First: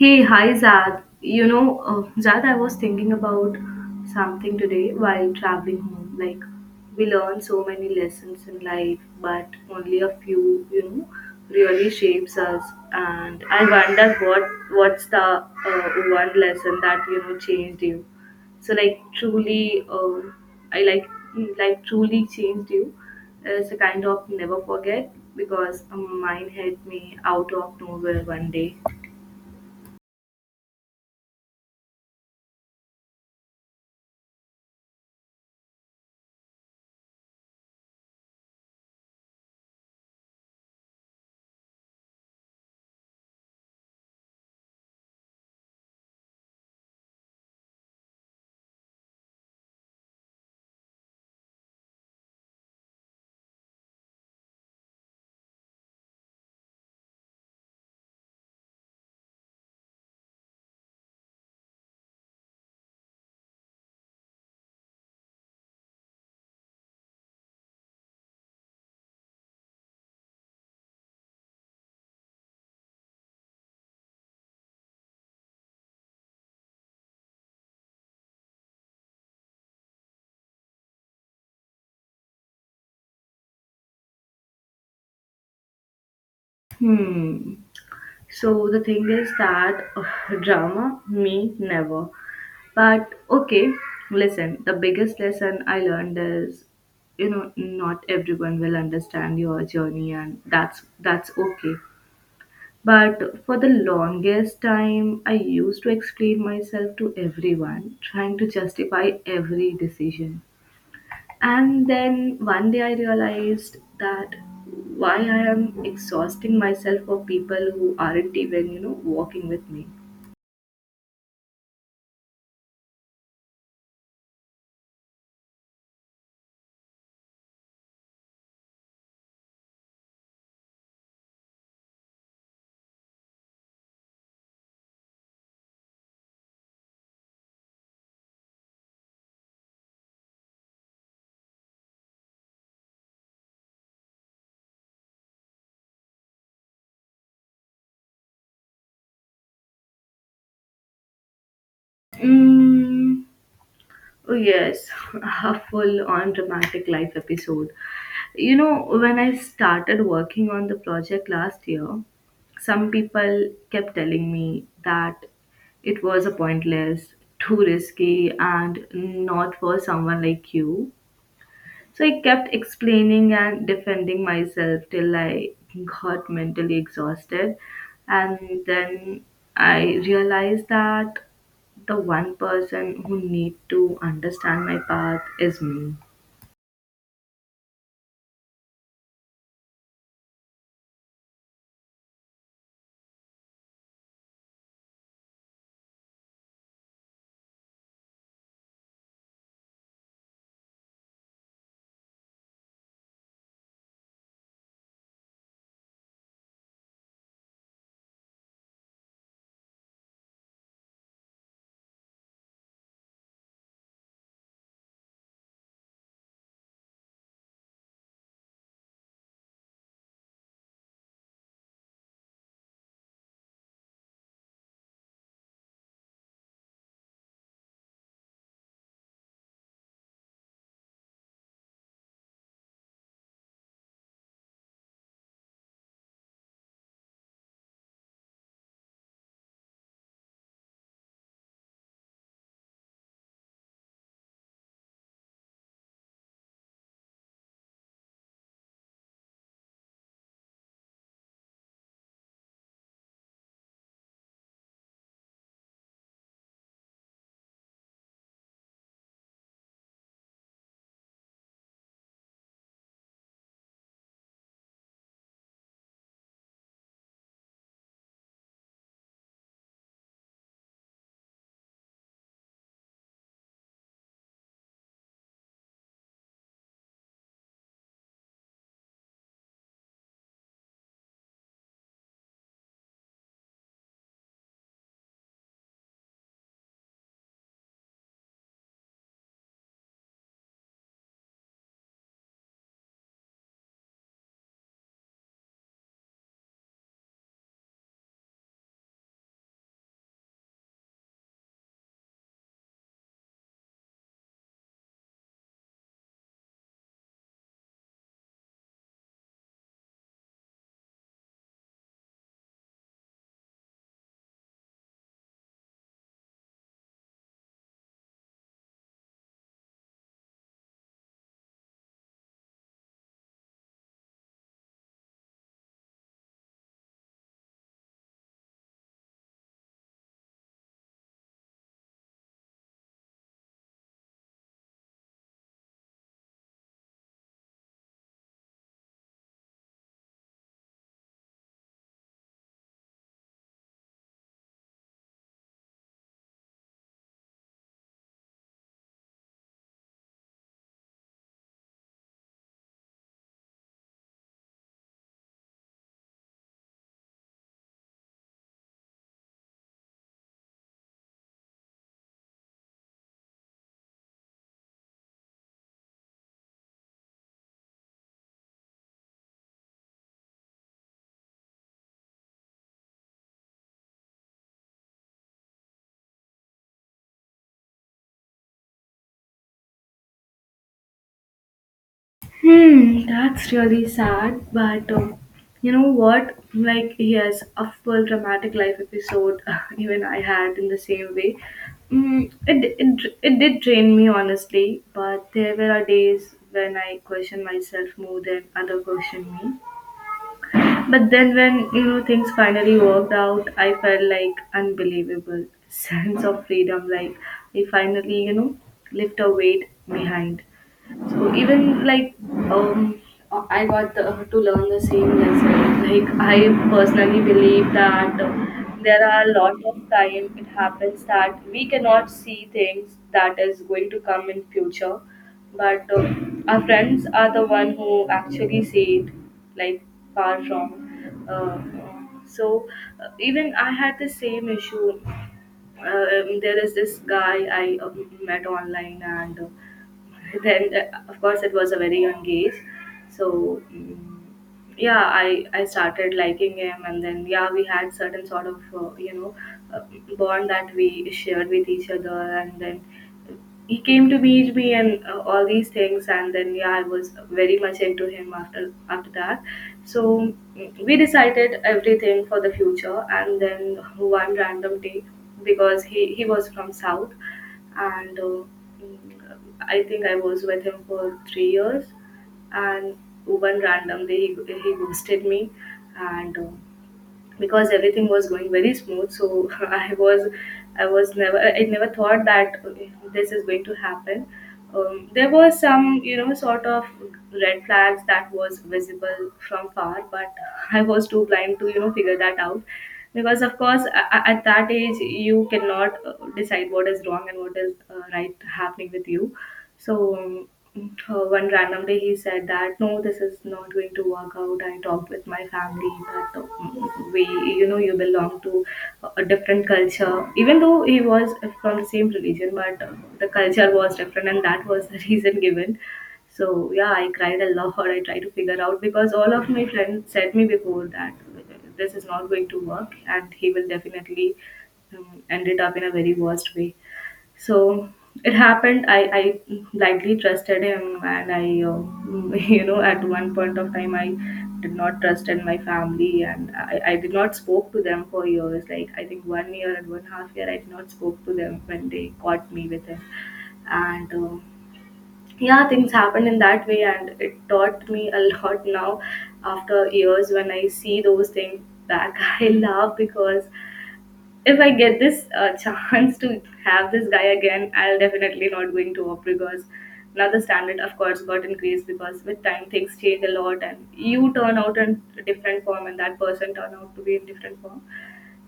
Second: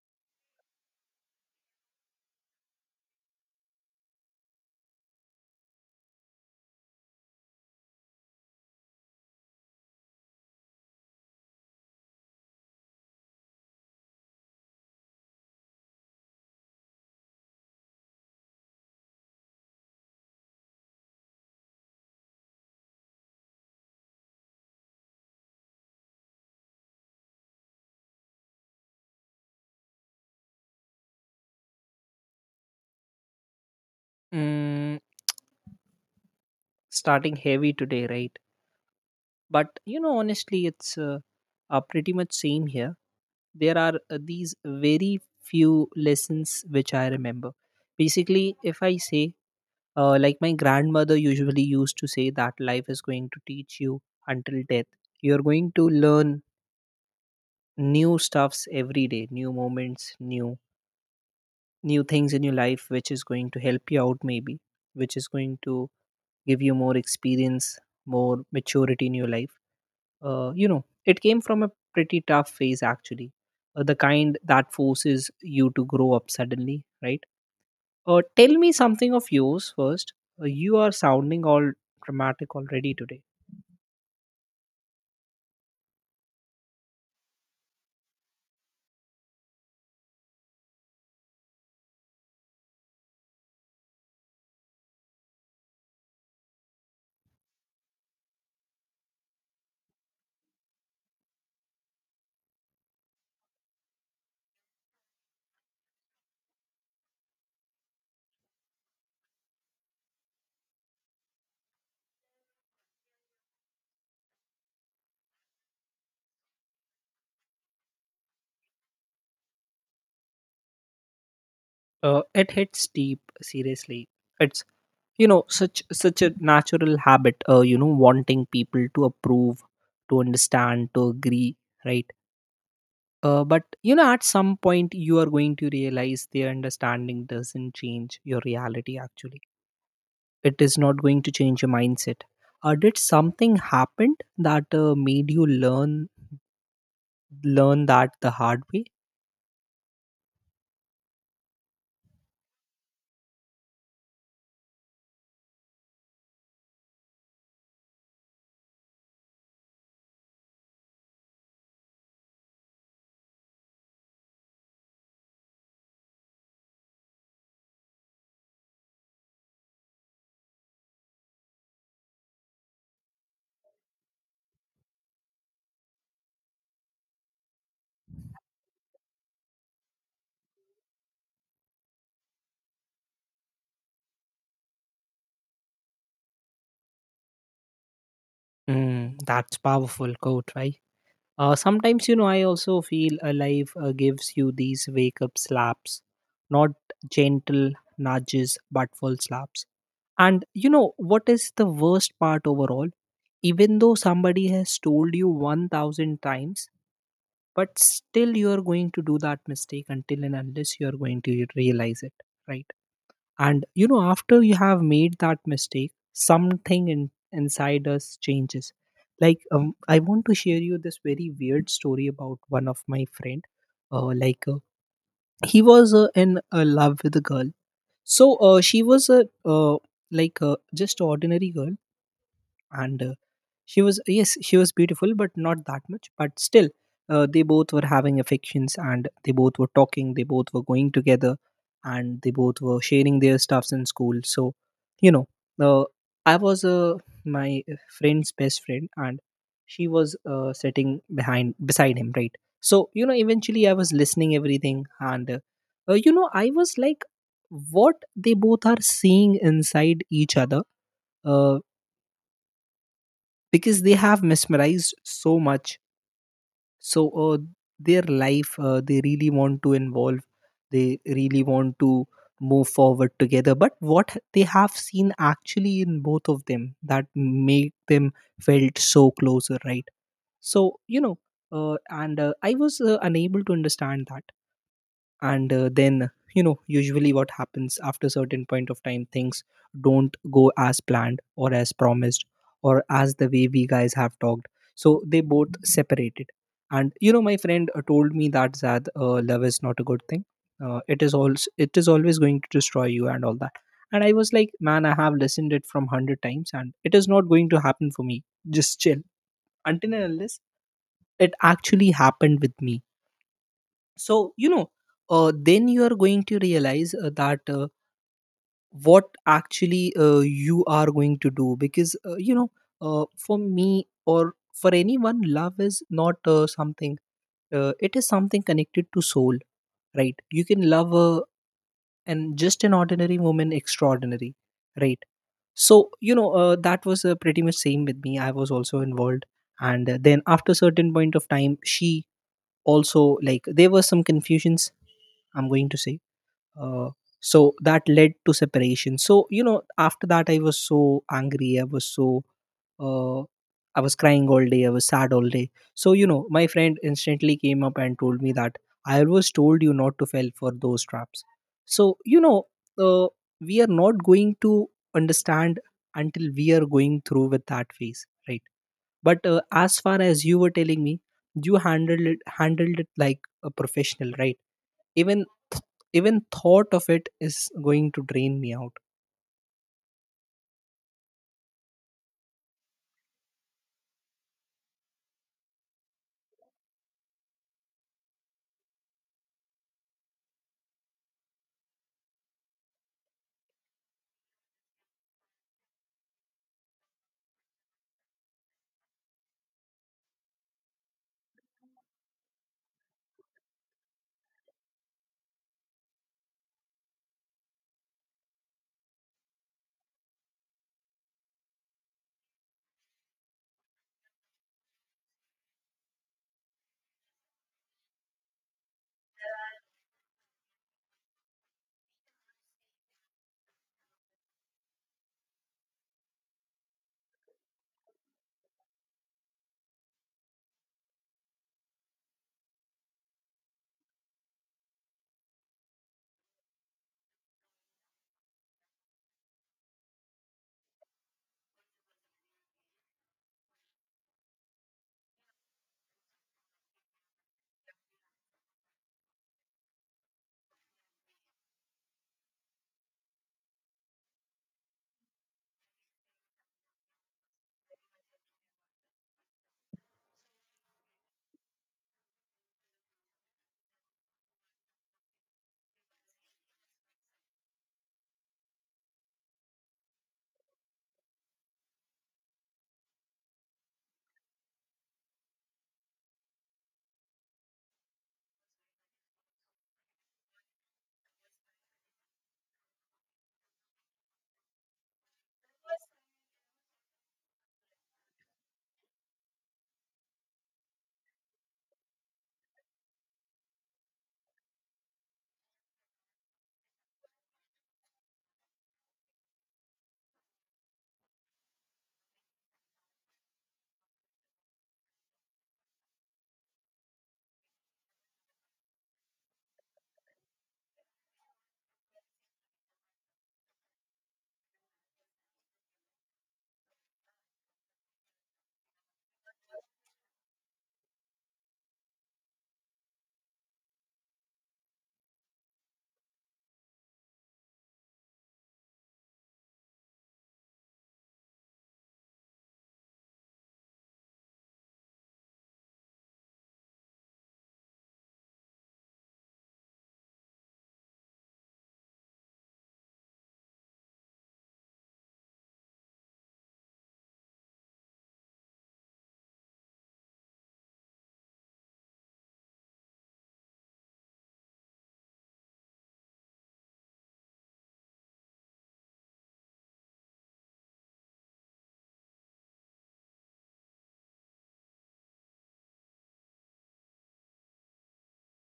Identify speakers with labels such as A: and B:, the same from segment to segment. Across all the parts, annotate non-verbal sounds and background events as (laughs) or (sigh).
A: Hey, hi Zad. Zad, I was thinking about something today while traveling home. Like, we learn so many lessons in life, but only a few, you know, really shapes us. And I wonder what's the one lesson that changed you. So, like, truly, I like mm, like truly changed you. It's a kind of never forget, because mine hit me out of nowhere one day.
B: Mm, Starting heavy today, right? But honestly, it's pretty much same here. There are these very few lessons which I remember. Basically, if I say, like my grandmother usually used to say that life is going to teach you until death. You're going to learn new stuffs every day, new moments, new things in your life, which is going to help you out maybe, which is going to give you more experience, more maturity in your life. It came from a pretty tough phase actually, the kind that forces you to grow up suddenly, right? Tell me something of yours first. You are sounding all dramatic already today.
A: Hmm. So the thing is that drama, me never. But okay, listen, the biggest lesson I learned is not everyone will understand your journey, and that's okay. But for the longest time I used to explain myself to everyone, trying to justify every decision. And then one day I realized that why I am exhausting myself for people who aren't even walking with me.
B: It hits deep, seriously. It's, such a natural habit. Wanting people to approve, to understand, to agree, right? But at some point, you are going to realize their understanding doesn't change your reality actually. It is not going to change your mindset. Did something happen that made you learn that the hard way?
A: Mm, oh yes, (laughs) a full on dramatic life episode. When I started working on the project last year, some people kept telling me that it was a pointless, too risky, and not for someone like you. So I kept explaining and defending myself till I got mentally exhausted. And then I realized that the one person who need to understand my path is me.
B: Mm, that's powerful quote, right? Sometimes I also feel alive, gives you these wake up slaps, not gentle nudges but full slaps. And you know what is the worst part overall? Even though somebody has told you 1,000 times, but still you are going to do that mistake until and unless you are going to realize it, right? And after you have made that mistake, something inside us changes. Like I want to share you this very weird story about one of my friend. uh, like uh, he was in love with a girl. So she was a uh, like uh, just ordinary girl. And she was, yes, she was beautiful, but not that much. But still, they both were having affections, and they both were talking, they both were going together, and they both were sharing their stuffs in school. So, you know, uh, I was my friend's best friend, and she was sitting behind, beside him, right? So, eventually I was listening everything, and, I was like, what they both are seeing inside each other, uh because they have mesmerized so much. So their life, they really want to involve, they really want to move forward together, but what they have seen actually in both of them that made them felt so closer, right? So you know and I was unable to understand that. And then usually what happens after certain point of time, things don't go as planned or as promised, or as the way we guys have talked. So they both separated. And my friend told me that, Zad, love is not a good thing, it is always going to destroy you and all that. And I was like, man, I have listened it from 100 times, and it is not going to happen for me, just chill. Until and unless it actually happened with me. So then you are going to realize, that what actually you are going to do, because for me or for anyone, love is not something, it is something connected to soul, right? You can love a and just an ordinary woman extraordinary, right? So that was pretty much same with me, I was also involved. And then after certain point of time, she also, like, there were some confusions, I'm going to say, uh, so that led to separation. So after that I was so angry, uh, I was crying all day, I was sad all day. So my friend instantly came up and told me that, I always told you not to fall for those traps. So uh, we are not going to understand until we are going through with that phase, right? But as far as you were telling me, you handled it like a professional, right? Even th- even thought of it is going to drain me out.
A: Hmm, that's really sad, but you know what? Like, yes, a full dramatic life episode, (laughs) even I had in the same way. It did drain me, honestly, but there were days when I questioned myself more than other questioned me. But then, when things finally worked out, I felt like unbelievable (laughs) sense of freedom. Like, I finally, left a weight behind. So, even like, um, I got to learn the same lesson. Like, I personally believe that there are a lot of time it happens that we cannot see things that is going to come in future, but our friends are the one who actually see it, like, far from. Uh, so, even I had the same issue. There is this guy I met online, and then of course, it was a very young age. So, yeah, I started liking him, and then, yeah, we had certain sort of uh, bond that we shared with each other. And then he came to meet me, and all these things, and then, yeah, I was very much into him after that. So, we decided everything for the future. And then one random day, because he was from south, and mm, I think I was with him for 3 years, and one random day he ghosted me. And because everything was going very smooth, so (laughs) I never thought that this is going to happen. There were some, sort of red flags that was visible from far, but (laughs) I was too blind to figure that out, because of course at that age you cannot decide what is wrong and what is right happening with you. So, one random day he said that, no, this is not going to work out. I talked with my family that, you belong to a different culture. Even though he was from the same religion, but the culture was different, and that was the (laughs) reason given. So yeah, I cried a lot. I tried to figure out, because all of my friends said me before that this is not going to work, and he will definitely end it up in a very worst way. So it happened. I blindly trusted him, and I uh, (laughs) at one point of time, I did not trust in my family, and I did not spoke to them for years. Like, I think one year and one half year I did not spoke to them when they caught me with him. And yeah, things happened in that way, and it taught me a (laughs) lot. Now, after years, when I see those things back, (laughs) I laugh, because if I get this (laughs) chance to have this guy again, I'll definitely not going to opt, because now the standard, of course, got increased, because with time things change a lot, and you turn out in a different form, and that person turn out to be in different form.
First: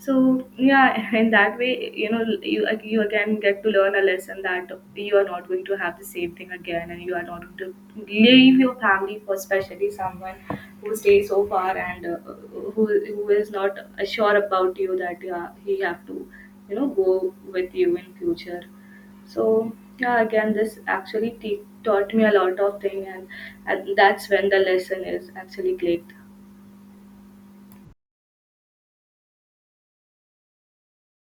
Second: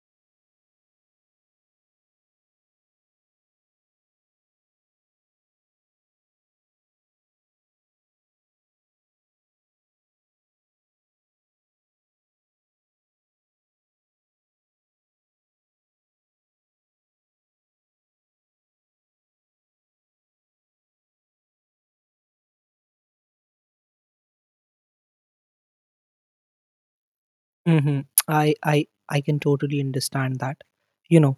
A: So yeah, in that way, you again get to learn a lesson that you are not going to have the same thing again, and you are not going to leave your family for, especially, someone who stays so far, and who, who is not sure about you that, yeah, he have to go with you in future. So yeah, again, this actually taught me a lot of thing, and that's when the lesson is actually clicked.
B: Mm-hmm. i i I can totally understand that. you know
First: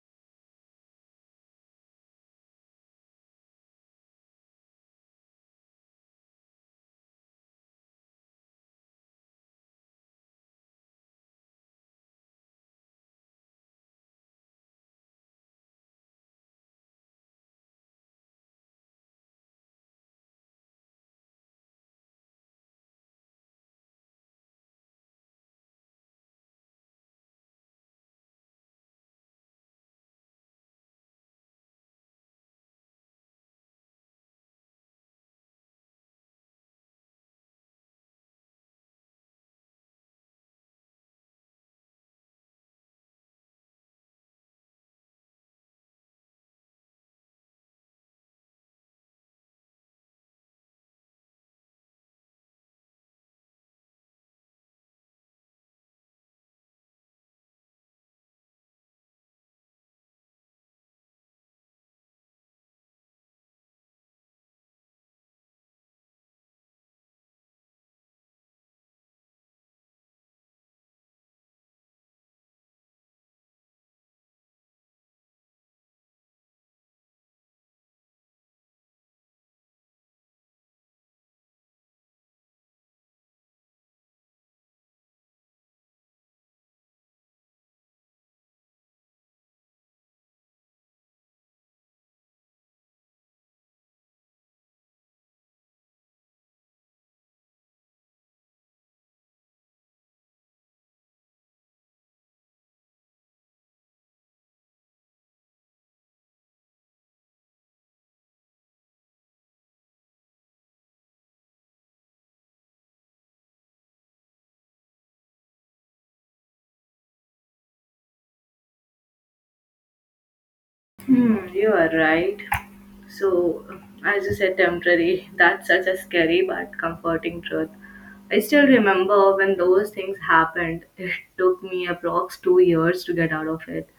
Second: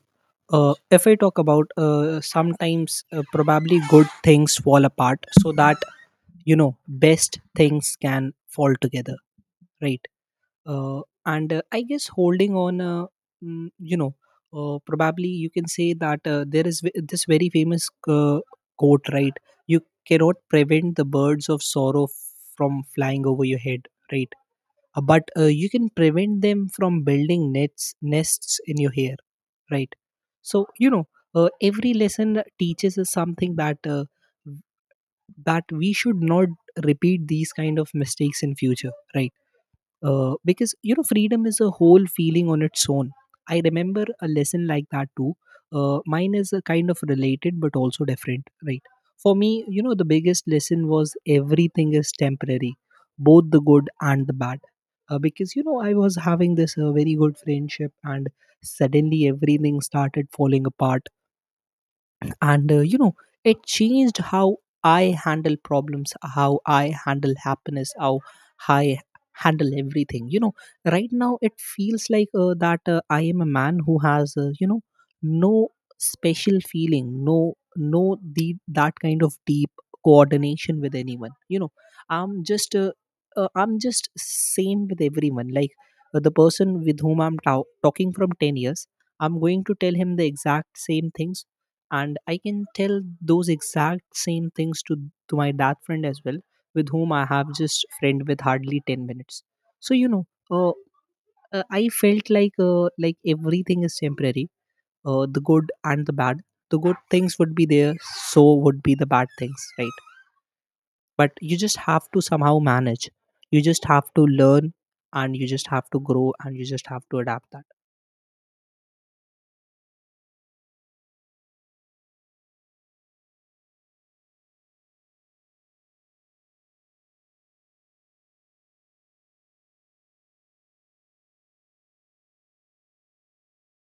B: if I talk about, sometimes, probably good things fall apart so that, you know best things can fall together, right? uh, and I guess holding on, mm, you know probably you can say that, this very famous quote, right? You cannot prevent the birds of sorrow from flying over your head, right. But you can prevent them from building nets nests in your hair, right. So every lesson teaches us something that we should not repeat these kind of mistakes in future, right. Because freedom is a whole feeling on its own. I remember a lesson like that too. Mine is a kind of related but also different, right? For me, the biggest lesson was everything is temporary, both the good and the bad. Because I was having this very good friendship, and suddenly everything started falling apart. And it changed how I handle problems, how I handle happiness, how I handle everything, right now. It feels like that I am a man who has, no special feeling, no, no, the that kind of deep coordination with anyone, i'm just uh, I'm just same with everyone, like, the person with whom I'm talking from 10 years, I'm going to tell him the exact same things. And I can tell those exact same things to my that friend as well, with whom I have just friend with hardly 10 minutes. So I felt like, everything is temporary, the good and the bad. The good things would be there, so would be the bad things, right? But you just have to somehow manage, you just have to learn, and you just have to grow, and you just have to adapt
A: Hmm, you are right. So, as you said, temporary, that's such a scary but comforting truth. I still remember when those things happened. It took me approx 2 years to get out of it.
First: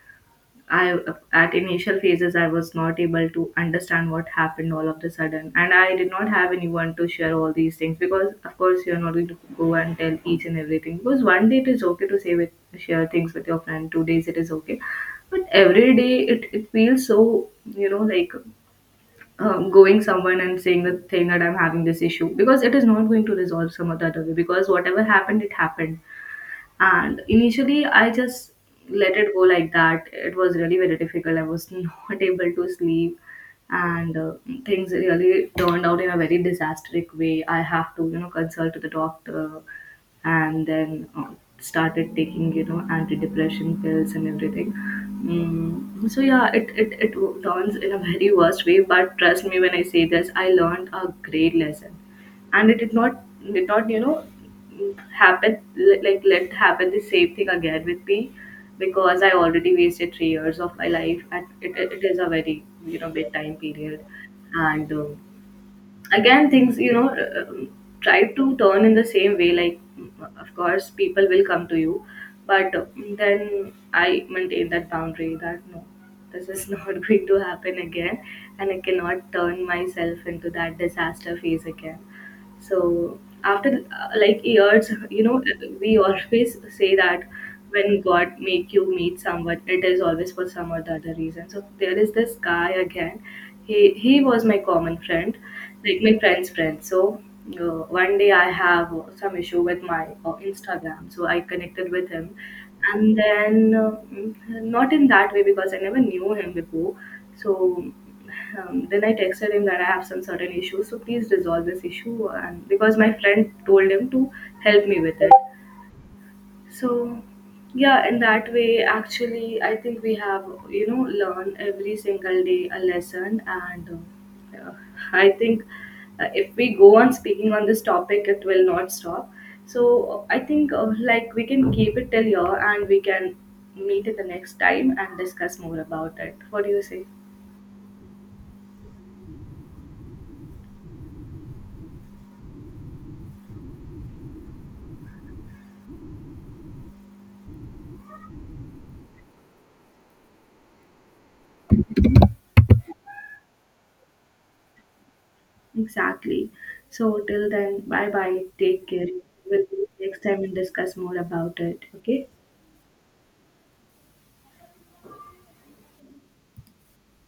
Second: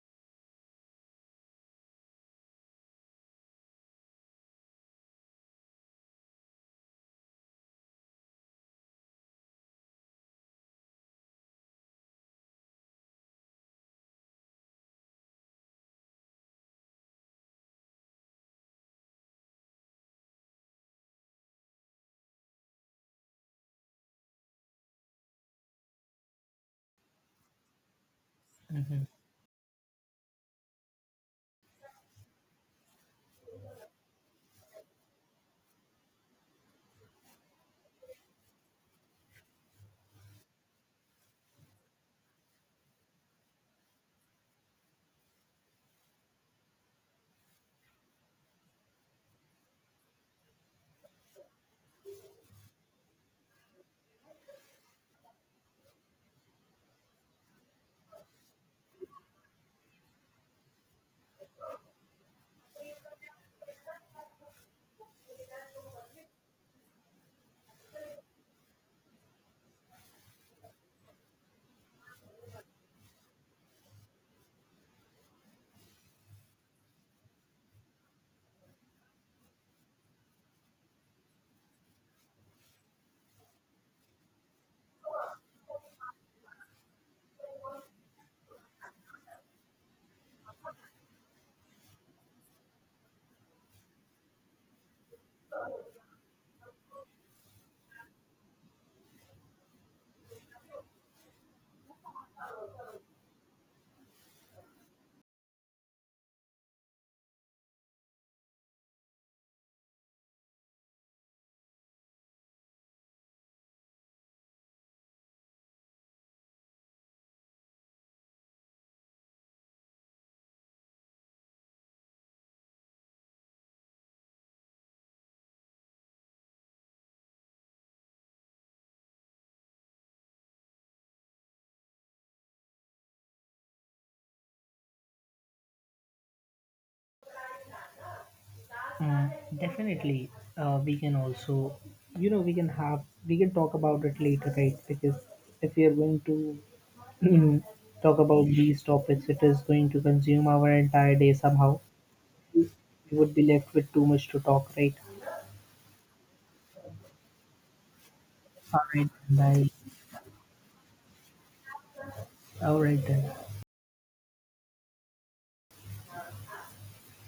A: I At initial phases, I was not able to understand what happened all of the sudden, and I did not have anyone to share all these things, because of course you're not going to go and tell each and everything, because one day it is okay to say with share things with your friend, 2 days it is okay, but every day it feels so, like, going someone and saying the thing that I'm having this issue, because it is not going to resolve some other way, because whatever happened, it happened. And initially, I just
B: that.
A: let it go like that. It was really very difficult. I was (laughs) not able to sleep, and things really turned out in a very disastrous way. I have to consult to the doctor, and then started taking, antidepressant pills and everything. So yeah, it turns in a (laughs) very worst way. But trust me when I say this, I learned a great lesson, and it did not happen, like let happen the same thing again with me, because I already wasted 3 years of my life, and it is a very, big time period. And again, things, um, try to turn in the same way. Like, of course, people will come to you, but then I maintain that boundary that, no, this is (laughs) not going to happen again, and I cannot turn myself into that disaster phase again. So after like, years, we always say that, when God make you meet someone, it is always for some or the other reason. So there is this guy again. He was my common friend, like my friend's friend. So one day I have some issue with my Instagram, so I connected with him. And then, not in that way, because I never knew him before. So, then I texted him that I have some certain issues, so please resolve this issue. And because my friend told him to help me with it, so yeah, in that way, actually, I think we have, learn every single day a lesson, and uh, I think if we go on speaking on this topic, it will not stop. So I think, like, we can keep it till here, and we can meet at the next time and discuss more about it. What do you say?
B: Uh, Definitely, we can also, we can have, we can talk about it later, right? Because if we are going to (clears throat) talk about these topics, it is going to consume our entire day somehow. We would be left with too much to talk, right?
A: Exactly. So till then, bye bye.
B: All
A: Take care.
B: right,
A: We'll
B: bye.
A: next time we'll discuss more about it. Okay.
B: All right, then.